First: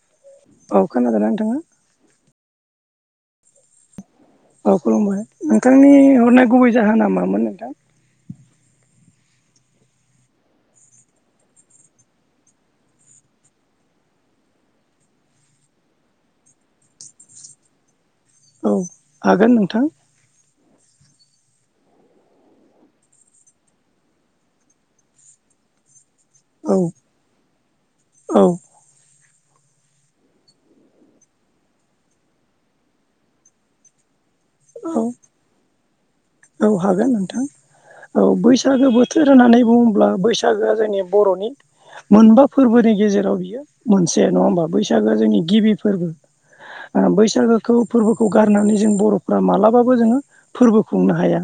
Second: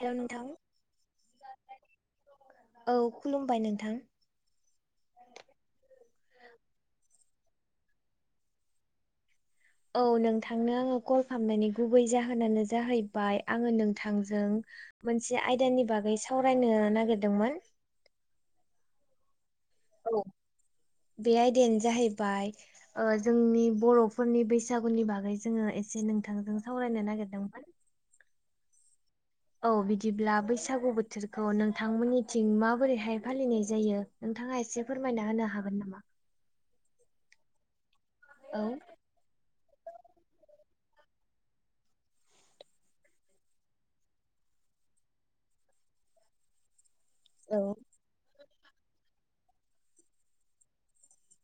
हेल' नोंथां औ खोनादोंना नोंथांङा? औ खुलुमबाय नोंथां औ खुलुमबाय नोंथांनि हरनाय गुबै जाहोना मामोन नोंथां? औ नोंथांनो आङो कल खालामनानै गुबै जाहोनानो जाहैबाय आंङो नोंथांजों मोनसे आयदानि बागै सावरायनो नागिरदोंमोन औ हागोन नोंथां। औ। बे आयदायानो जाहैबाय ओ जोंनि बर'फोरनि बैसागुनि बागै जोङो एसे नोंथांजों औ सावरायनो नागिरदोंमोन? औ औ बिदिब्ला बैसागु बोथोरखौ नोंथांमोननिथिं माबोरैहाय फालिनाय जायो? नोंथाङा एसे औ फोरमायना होनो हागोन नामा? औ हागोन नोंथां औ बैसागो बोथोर होननानै बुङ ब्ला बैसागोआ जोंनि बर'नि मोनबा फोरबोनि गेजेराव बियो मोनसे नङा होमबा बैसागोआ जोंनि गिबि फोरबो। [inaudible] ओ औ बैसागोखौ फोरबोखौ गारनानै जों बर'फ्रा मालाबाबो जोङो फोरबो खुंनो हाया।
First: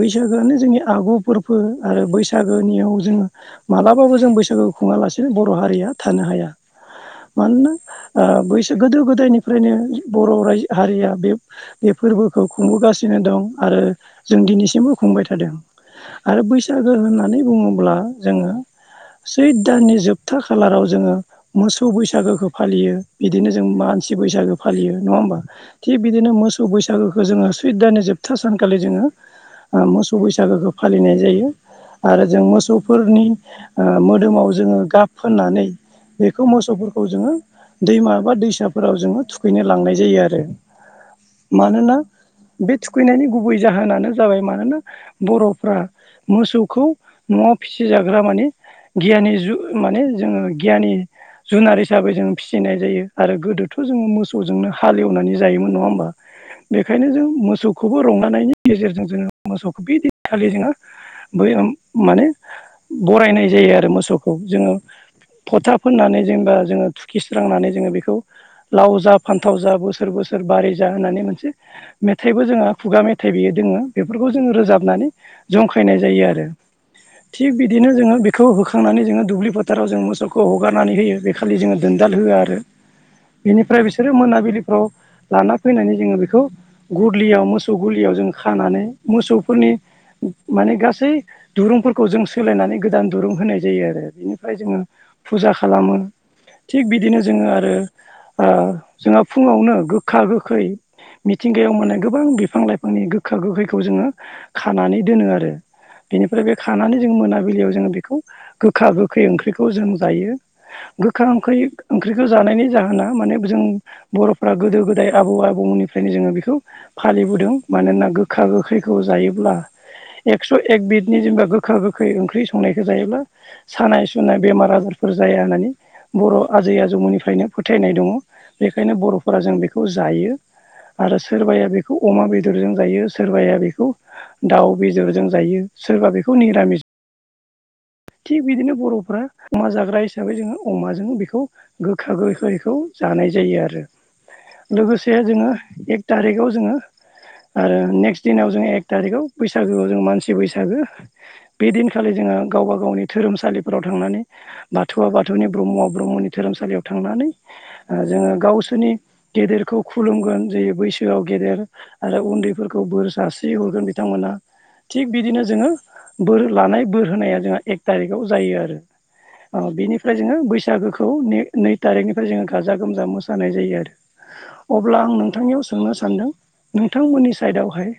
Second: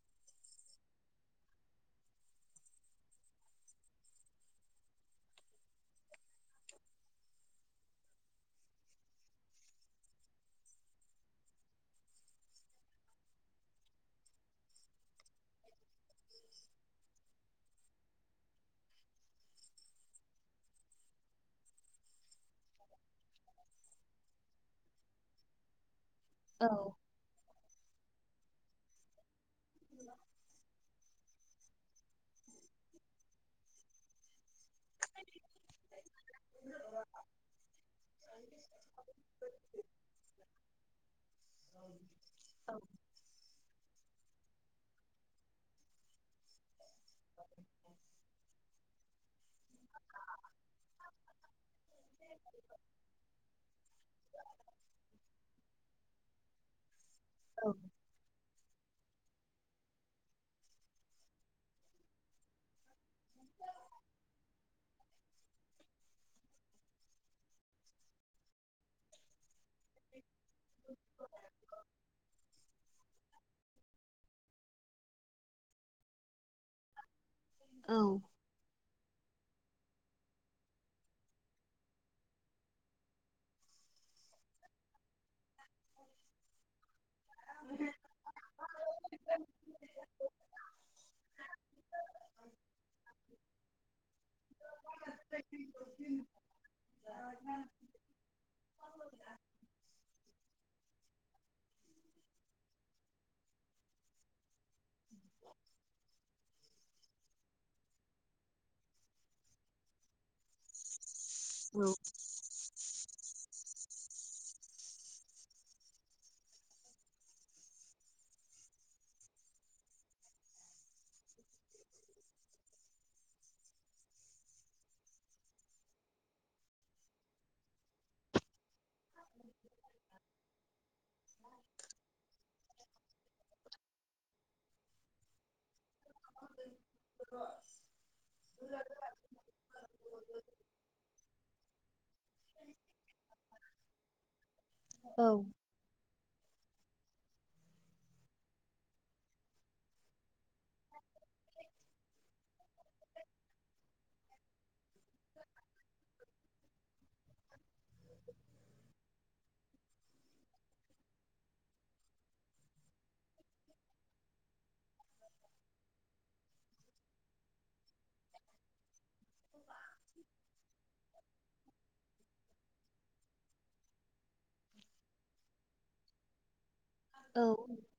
बैसागोआनो जोंनि आगु फोरबो आरो बैसागोनियाव जोङो मालाबाबो जों बैसागो खुङालासेनो बर' हारिया थानो हाया। मानोना बैसो ओ गोदो गोदायनिफ्रायनो बर' रायज हारिया बे फोरबोखौ खुंबोगासिनो दं आरो जों दिनैसिमबो खुंबाय थादों। आरो बैसागो होननानै बुङोब्ला जोङो सैथ दाननि जोबथा खालाराव जोङो मोसौ बैसागोखौ फालियो बिदिनो जों मा सि बैसागो फालियो नङा होमबा। थिग बिदिनो मोसौ औ बैसागोखौ जोङो सैतदाननि जोबथा सानखालि जोङो मोसौ बैसागोखौ फालिनाय जायो आरो जों मोसौफोरनि मोदोमाव जोङो गाब फोननानै बेखौ मोसौफोरखौ जोङो दैमा बा दैसाफोराव जोङो थुखैनो लांनाय जायो आरो मानोना बे फैनायनि गुबै जाहोनानो जाबाय मानोना बर'फ्रा मोसौखौ न'आव फिसिजाग्रा माने गियानि जु माने जोङो गियानि जुनार हिसाबै जोंङ फिसिनाय जायो आरो गोदोथ' जोङो मोसौजोंनो हालेवनानै जायोमोन नङा होमबा बेखायनो जों मोसौ औ मोनायनि गेजेरजों जोङो मोसौखौ बिदिनखालि जोङो बैयोम माने बरायनाय जायो आरो मोसौखौ जोङो फथा फोननानै जेनेबा जोङो थुखिस्रांनानै जोङो बेखौ लाव जा फान्थाव जा बोसोर बोसोर बारै जा होननानै मोनसे मेथाइबो जोंङो खुगा मेथाइ बेयो दोङो बेफोरखौ जोङो रोजाबनानै जंखायनाय जायो आरो थिग बिदिनो जोङो बेखौ होखांनानै जोङो दुब्लि फोथाराव जोङो मोसौखौ हगारनानै होयो बे खालि जोङो दोनदाल होआ आरो बेनिफ्राय बिसोरो मोनाबिलिफ्राव लाना फैनानै जोङो बेखौ गुरलियाव मोसौ मोसौ गलियाव जों खानानै मोसौफोरनि माने गासै दुरुंफोरखौ जों सोलायनानै गोदान दुरुं होनाय जायो आरो बेनिफ्राय जोङो फुजा खालामो थिग बिदिनो जोङो आरो जोंहा फुङावनो गोखा गोखै मि थिंगायाव मोननायन गोबां बि फां लाइफांनि गोखा गोखैखौ जोङो खानानै दोनो आरो बेनिफ्राय बे खानानै जों मोनाबिलियाव जोङो बेखौ गोखा गोखै ओंख्रिखौ जों जायो गोखा ओंख ओंख्रिखौ जानायनि जाहोना माने जों बर'फ्रा गोदो गोदाय आबौ आबौमोननिफ्रायनो जोङो बेखौ फालिबो दों मानोना गोखा गोखैखौ जायोब्ला एकस' एक बिदनि जेनेबा गोखा गोखै ओंख्रि संनायखौ जायोब्ला सानाय सुनाय बेमार आजार फोर जाया होननानै बर' आजै आजौमोननिफ्रायनो फोथायनाय दङ बेखायनो बर'फोरा जों बेखौ जायो आरो सोरबाया बेखौ अमा बेदरजों जायो सोरबाया बेखौ दाउ बेदरजों जायो। सोरबा बेखौ निरामिस थिग बिदिनो बर'फ्रा अमा जाग्रा हिसाबै जोङो अमाजों बेखौ गोखा गोखैखौ जानाय जायो आरो। लोगोसे औ जोङो एक थारिखाव जोङो आरो नेक्स्ट दिनाव जोङो एक थारिखआव बैसागोआव जो मानसि बैसागो बे दिनखालि जोङो ओ गावबा गावनि धोरोमसालिफोराव थांनानै बाथौआ बाथौनि ब्रह्मआ ब्रह्मनि धोरोमसालियाव थांनानै जोङो गावसोरनि गेदेरखौ खुलुमगोन जे बैसोआव गेदेर आरो उन्दैफोरखौ बोर सारस्रि हरगोन बिथांमोना थिग बिदिनो जोङो बोर लानाय बोर होनाया जोंहा एक थारिखाव जायो आरो। अ बिनिफ्राय जोङो बैसागोखौ नै तारिखनिफ्राय जोङो गाजा गोमजा मोसा नाय जायो आरो। अब्ला आं नोंथांनियाव सोंनो सानदों नोंथांमोननि औ साइदआवहाय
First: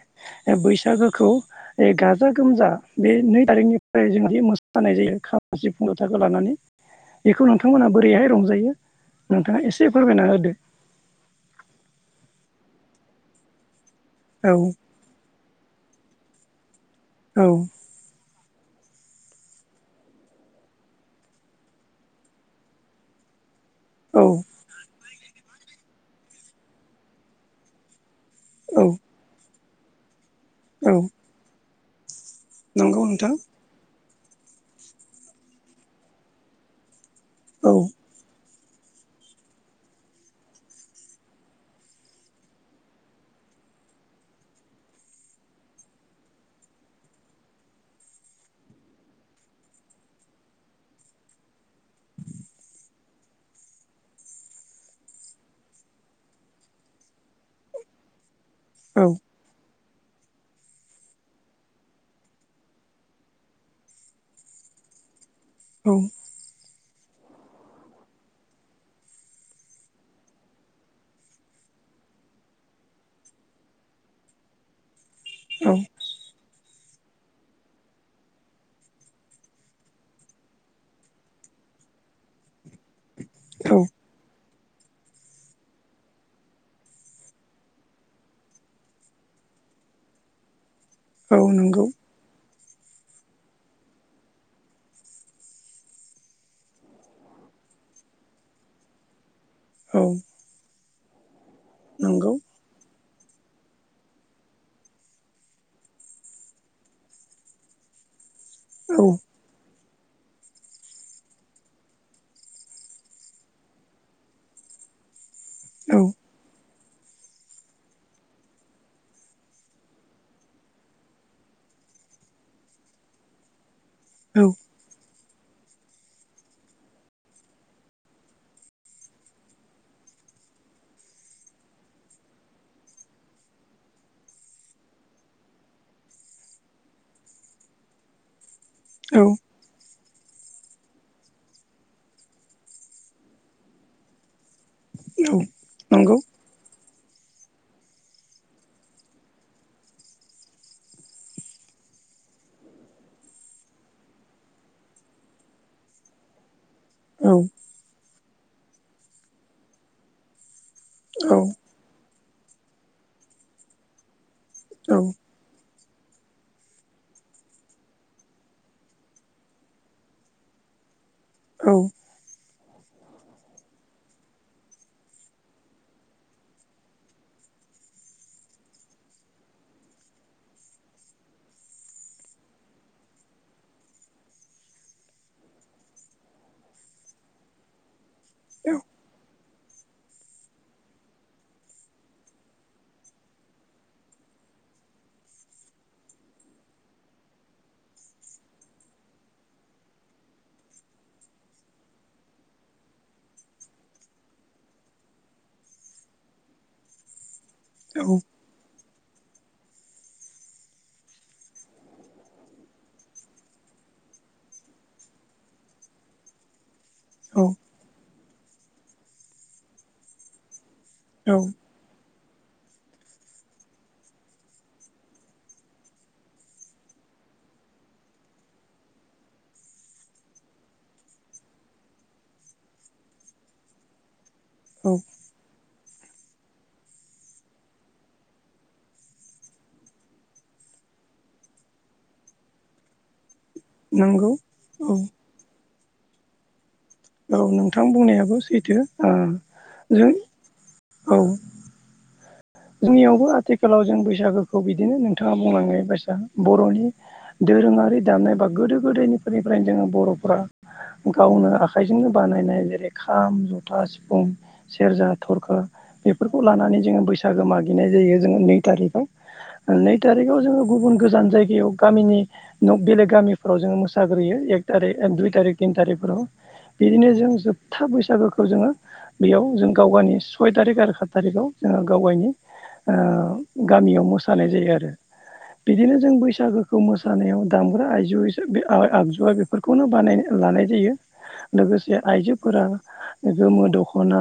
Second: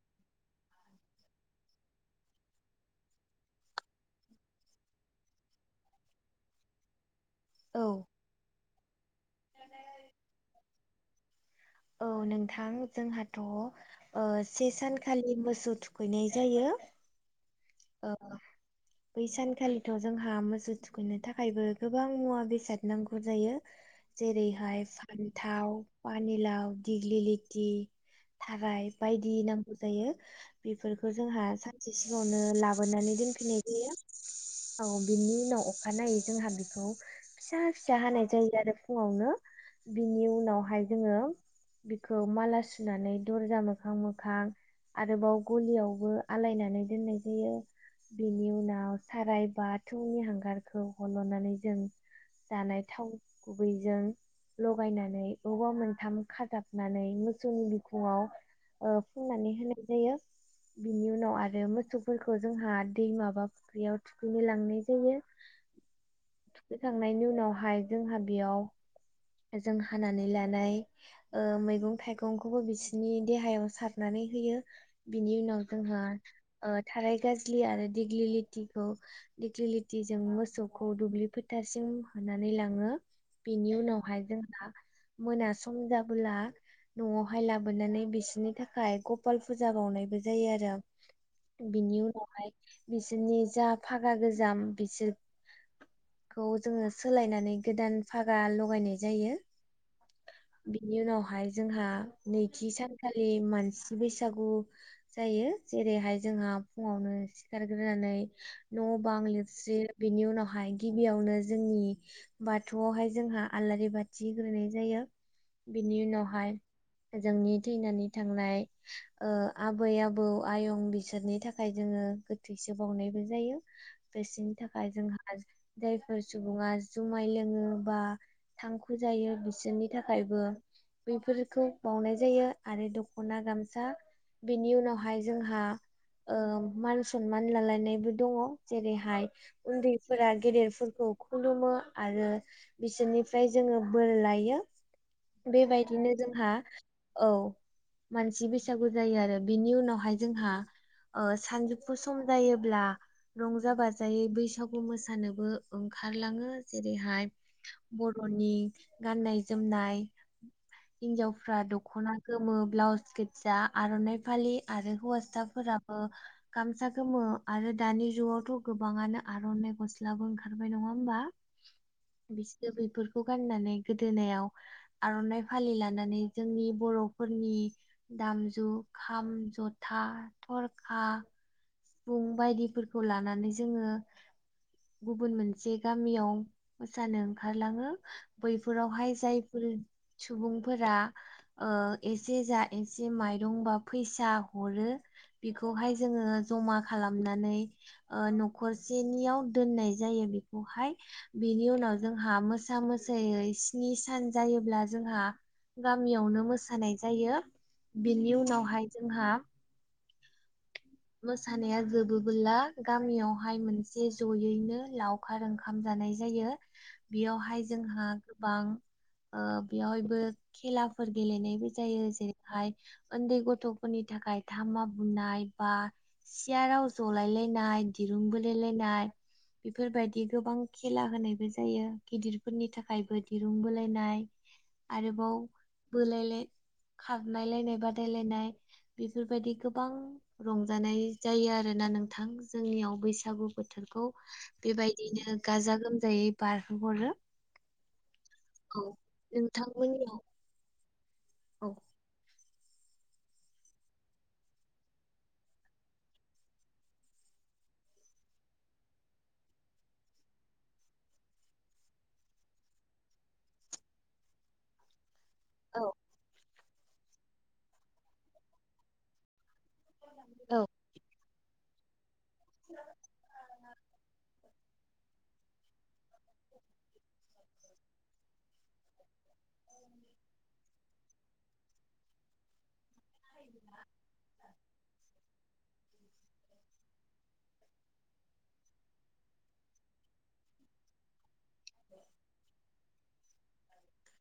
बैसागोखौ गाजा गोमजा बे नै थारिखनिफ्राय जों मोसा जानाय जायो खाम सिफुं ज'थाखो लानानै बेखौ औ नोंथांमोनहा बोरैहाय रंजायो? नोंथाङा एसे फोरमायना होदो। औ नोंथां जोंहाथ' ओ औ से सानखालि मोसौ थुखैनाय जायो औ अ बै सानखालिथ' जोंहा मोसौ थुखैनो थाखायबो गोबां मुवा बेसाद नांगौ जायो जेरैहाय फान्थाव पानिलाव दिग्लिलिथि औ थाराय बायदि नांगौ जायो औ बेफोरखौ जोंहा सानसे सिङावनो नंगौ लाबोनानै नोंथां दोनफैनाय जायो। औ बिनि उनाव अखानायै जोंहा बेखौ फिसा औ फिसा हानाय जायो आरो फुङावनो बिनि उनावहाय जोङो बिखौ माला सुनानै दर्जा मोखां मोखां आरोबाव गलियावबो आलायनानै दोननाय जायो बेनि उनाव साराय बाथौनि हांगारखौ हल'नानै जों जानाय थाव गुबैजों लगायनानै अबावबा मोनथाम खाजाबनानै मोसौनि बिखुंआव ओ औ फुननानै होनाय जायो बिनि उनाव आरो मोसौ फोरखौ जोंहा दै माबा फुख्रियाव थुखैनो लांनाय जायो। औ थुखैखांनायनि उनावहाय जोंहा बेयाव जों हानानै लानाय ओ मैगं थाइगंखौबो बिसिनि देहायाव सादनानै होयो बिनि उनाव औ जोंहा ओ थाराय गाज्लि आरो दिग्लिलिथिखौ दिग्लिलिथिजों मोसौखौ दुब्लि फोथारसिम खौ होनानै लाङो बेनि उनावहाय जोंहा मोना सम जाबोला न'आवहाय लाबोनानै बिसोरनि थाखाय गपाल फुजा बावनायबो जायो आरो। औ नंगौ बिनि उनावहाय बिसोरनि जा फागा गोजाम बिसोर खौ जोङो सोलायनानै गोदान फागा लगायनाय जायो। औ बिनि उनावहाय जोंहा नंगौ नैथि सान खालि मानसि बैसागु जायो जेरैहाय जोंहा फुङावनो सिखारग्रोनानै न' औ बां लिरस्रि बेनि उनावहाय गिबियावनो जोंनि बाथौआवहाय जोंहा आलारि बाथि होनाय जायो। औ बिनि उनावहाय जोंनि थैनानै थांनाय ओ आबै आबौ आयं बिसोरनि थाखाय जोङो गोथैसो बावनायबो जायो। औ बिसोरनि थाखाय जोंहा आज जायफोर सुबुङा जुमाय लोङो बा थांखु जायो बिसोरनि थाखायबो बेफोरखौ बावनाय जायो आरो दख'ना गामसा बिनि उनावहाय जोंहा ओ मान सनमान लालायनायबो दङ औ जेरैहाय उन्दै फोरा गेदेरफोरखौ खुलुमो आरो बिसोरनिफ्राय जोङो बोर लायो बेबायदिनो नंगौ जोंहा औ मानसि बैसागु जायो आरो बिनि उनावहाय जोंहा ओ सानजुफु सम जायोब्ला रंजा बाजायै बैसागु मोसानोबो ओं ओंखारलाङो जेरैहाय औ बर'नि गाननाय जोमनाय औ हिनजावफ्रा दखना गोमो ब्लाउस गोजा आर'नाइ फालि आरो औ हौवासाफोरा ओ गामसा गोमो आरो दानि जुगावथ' गोबाङानो आर'नाइ गस्लाबो ओंखारबाय नङा होमबा औ बिसोरो बेफोरखौ गाननानै गोदोनायाव आर'नाइ फालि लानानै जोंनि बर'फोरनि नि दामजु खाम जथा थरखा सिफुं बुंबायदिफोरखौ लानानै जोङो गुबुन मोनसे गामियाव मोसानो ओंखारलाङो बैफोरावहाय फोरो सुबुंफोरा ओ एसे जा एसे माइरं बा फैसा हरो बिखौहाय जोङो जमा खालामनानै ओ न'खर सेनियाव दोननाय जायो बिखौहाय बिनि उनाव जोंहा मोसा मोसायै स्नि सान जायोब्ला जोंहा गामियावनो मोसानाय जायो बेनि उनावहाय जोंहा मोसानाया जोबोबोला गामियावहाय मोनसे जयैनो लावखार ओंखाम जायो जानाय जायो औ बेयावहाय जोंहा गोबां ओ बेयावहायबो खेला फोर औ गेलेनायबो जायो जेरैहाय उन्दै गथ'फोरनि थाखाय धामा बुनाय बा सियाराव जलायलायनाय दिरुं बोलायलायनाय बेफोरबायदि गोबां खेला होनायबो जायो गिदिरफोरनि थाखायबो दिरुं बोलायनाय औ आरोबाव बोलायलाय खारनायलायनाय बादायलायनाय बेफोरबायदि गोबां रंजानाय जायो आरोना नोंथां जोंनियाव बैसागु बोथोरखौ नंगौ औ बेबायदिनो गाजा गोमजायै बार औ नोंथां बुंनायाबो सैथो औ ओ जों नोंथांमोननियाव औ औ जोंनियावबो आथिखालाव जों बैसागोखौ बिदिनो नोंथाङा बुंलांनाय बायसा बर'नि दोरोङारि दामनाय बा गोदो गोदायनिफोरनिफ्रायनो जोङो बर'फ्रा गावनो आखाइजोंनो बानायनाय जेरै खाम जथा सिफुं सेरजा थरखा औ बेफोरखौ लानानै जोङो बैसागो मागिनाय जायो जोङो नै थारिखआव नै थारिख जो औ गुबुन गोजान जायगा बेयाव गामिनि बेलेग गामिफ्राव जोङो मोसाग्रोयो एक थारिख दुइ थारिख तिन थारिखफोराव बिदिनो जों जोबथा बैसागोखौ जोङो बेयाव जों गाव गावनि सय थारिख आरो सात थारिखआव जोङो गाव गावनि ओ गामियाव मोसानाय जायो आरो बिदिनो जों बैसागोखौ मोसानायाव दामग्रा आइजु आगजुआ बेफोरखौनो बानाय लानाय जायो लोगोसे आइजोफोरा गोमो दख'ना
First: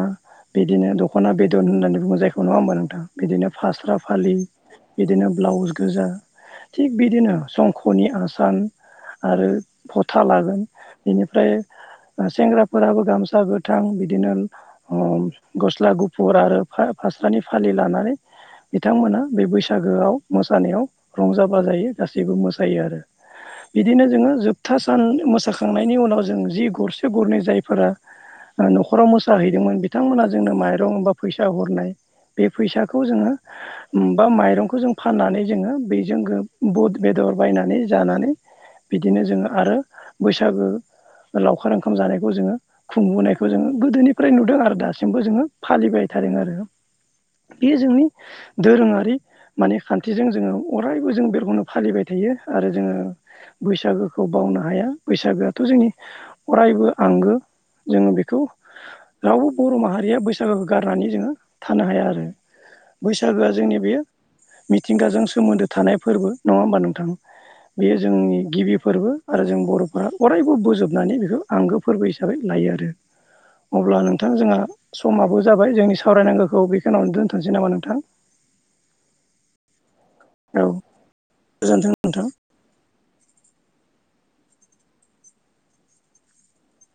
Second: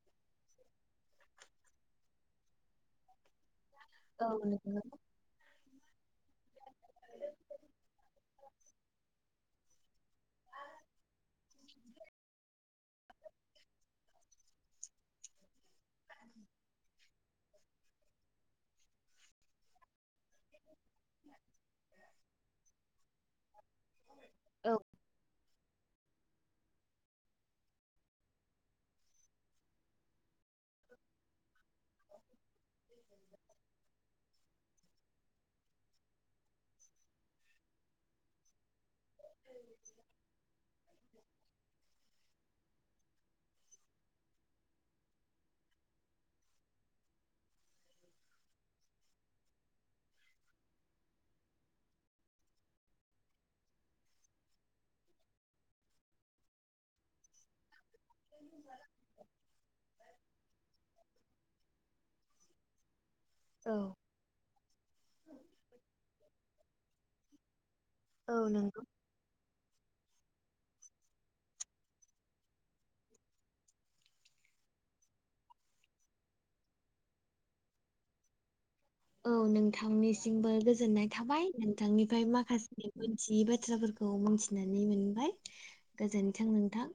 बिदिनो दख'ना बेदन होननानै बुङो जायखौ नङा होमबा नोंथां बिदिनो फास्रा औ फालि नंगौ बिदिनो ब्लाउस गोजा थिग बिदिनो संख'नि आसान आरो फथा लागोन बेनिफ्राय सेंग्राफोराबो गामसा गोथां बिदिनो गस्ला गुफुर आरो फास्रानि फालि लानानै बिथांमोना बे बैसागोआव मोसानायाव रंजा बाजायो गासैबो मोसायो आरो बिदिनो जोङो जोबथा औ सान मोसाखांनायनि उनाव जों जि गरसे गरनै जायफोरा न'खराव मोसा हैैदोंमोन बिथांमोना जोंनो माइरं बा फैसा हर बे फैसाखौ जोङो बा माइरंखौ जों फाननानै जोङो बेजों बुद बेदर बायनानै जानानै बिदिनो जोङो आरो बैसागो लावखार ओंखाम जानायखौ जोङो खुंबोनायखौ जोङो गोदोनिफ्राय नुदों आरो दासिमबो जोङो फालिबाय थादों आरो। [unintelligible] बे जोंनि दोरोङारि माने खान्थिजों जोङो अरायबो जों बेरफोरखौनो फालिबाय थायो। आरो जोङो बैसागोखौ बावनो हाया बैसागोआथ' जोंनि अरायबो आंगो। जोङो बेखौ रावबो बर' माहारिया बैसागोखौ गारनानै जोङो थानो हाया आरो। बैसागोआ औ जोंनि बे मिथिंगाजों सोमोन्दो थानाय फोरबो नङा होमबा नोंथां। बेयो औ जोंनि गिबि नंगौ फोरबो आरो जों बर' फोरा अरायबो बोजोबनानै बेखौ आंगो फोरबो हिसाबै लायो आरो। अब्ला नोंथां जोंहा समाबो जाबाय जोंनि सावरायनांगौ औ बेखौनावनो दोनथ'नोसै नामा नोंथां। औ नोंथांनि बो औ गोजोननाय थाबाय गोजोन्थों नोंथां नोंथांनिफ्राय माखासे मोनथियै बाथ्राफोरखौ खौ मिथिनानै मोनबाय गोजोनथों नोंथां।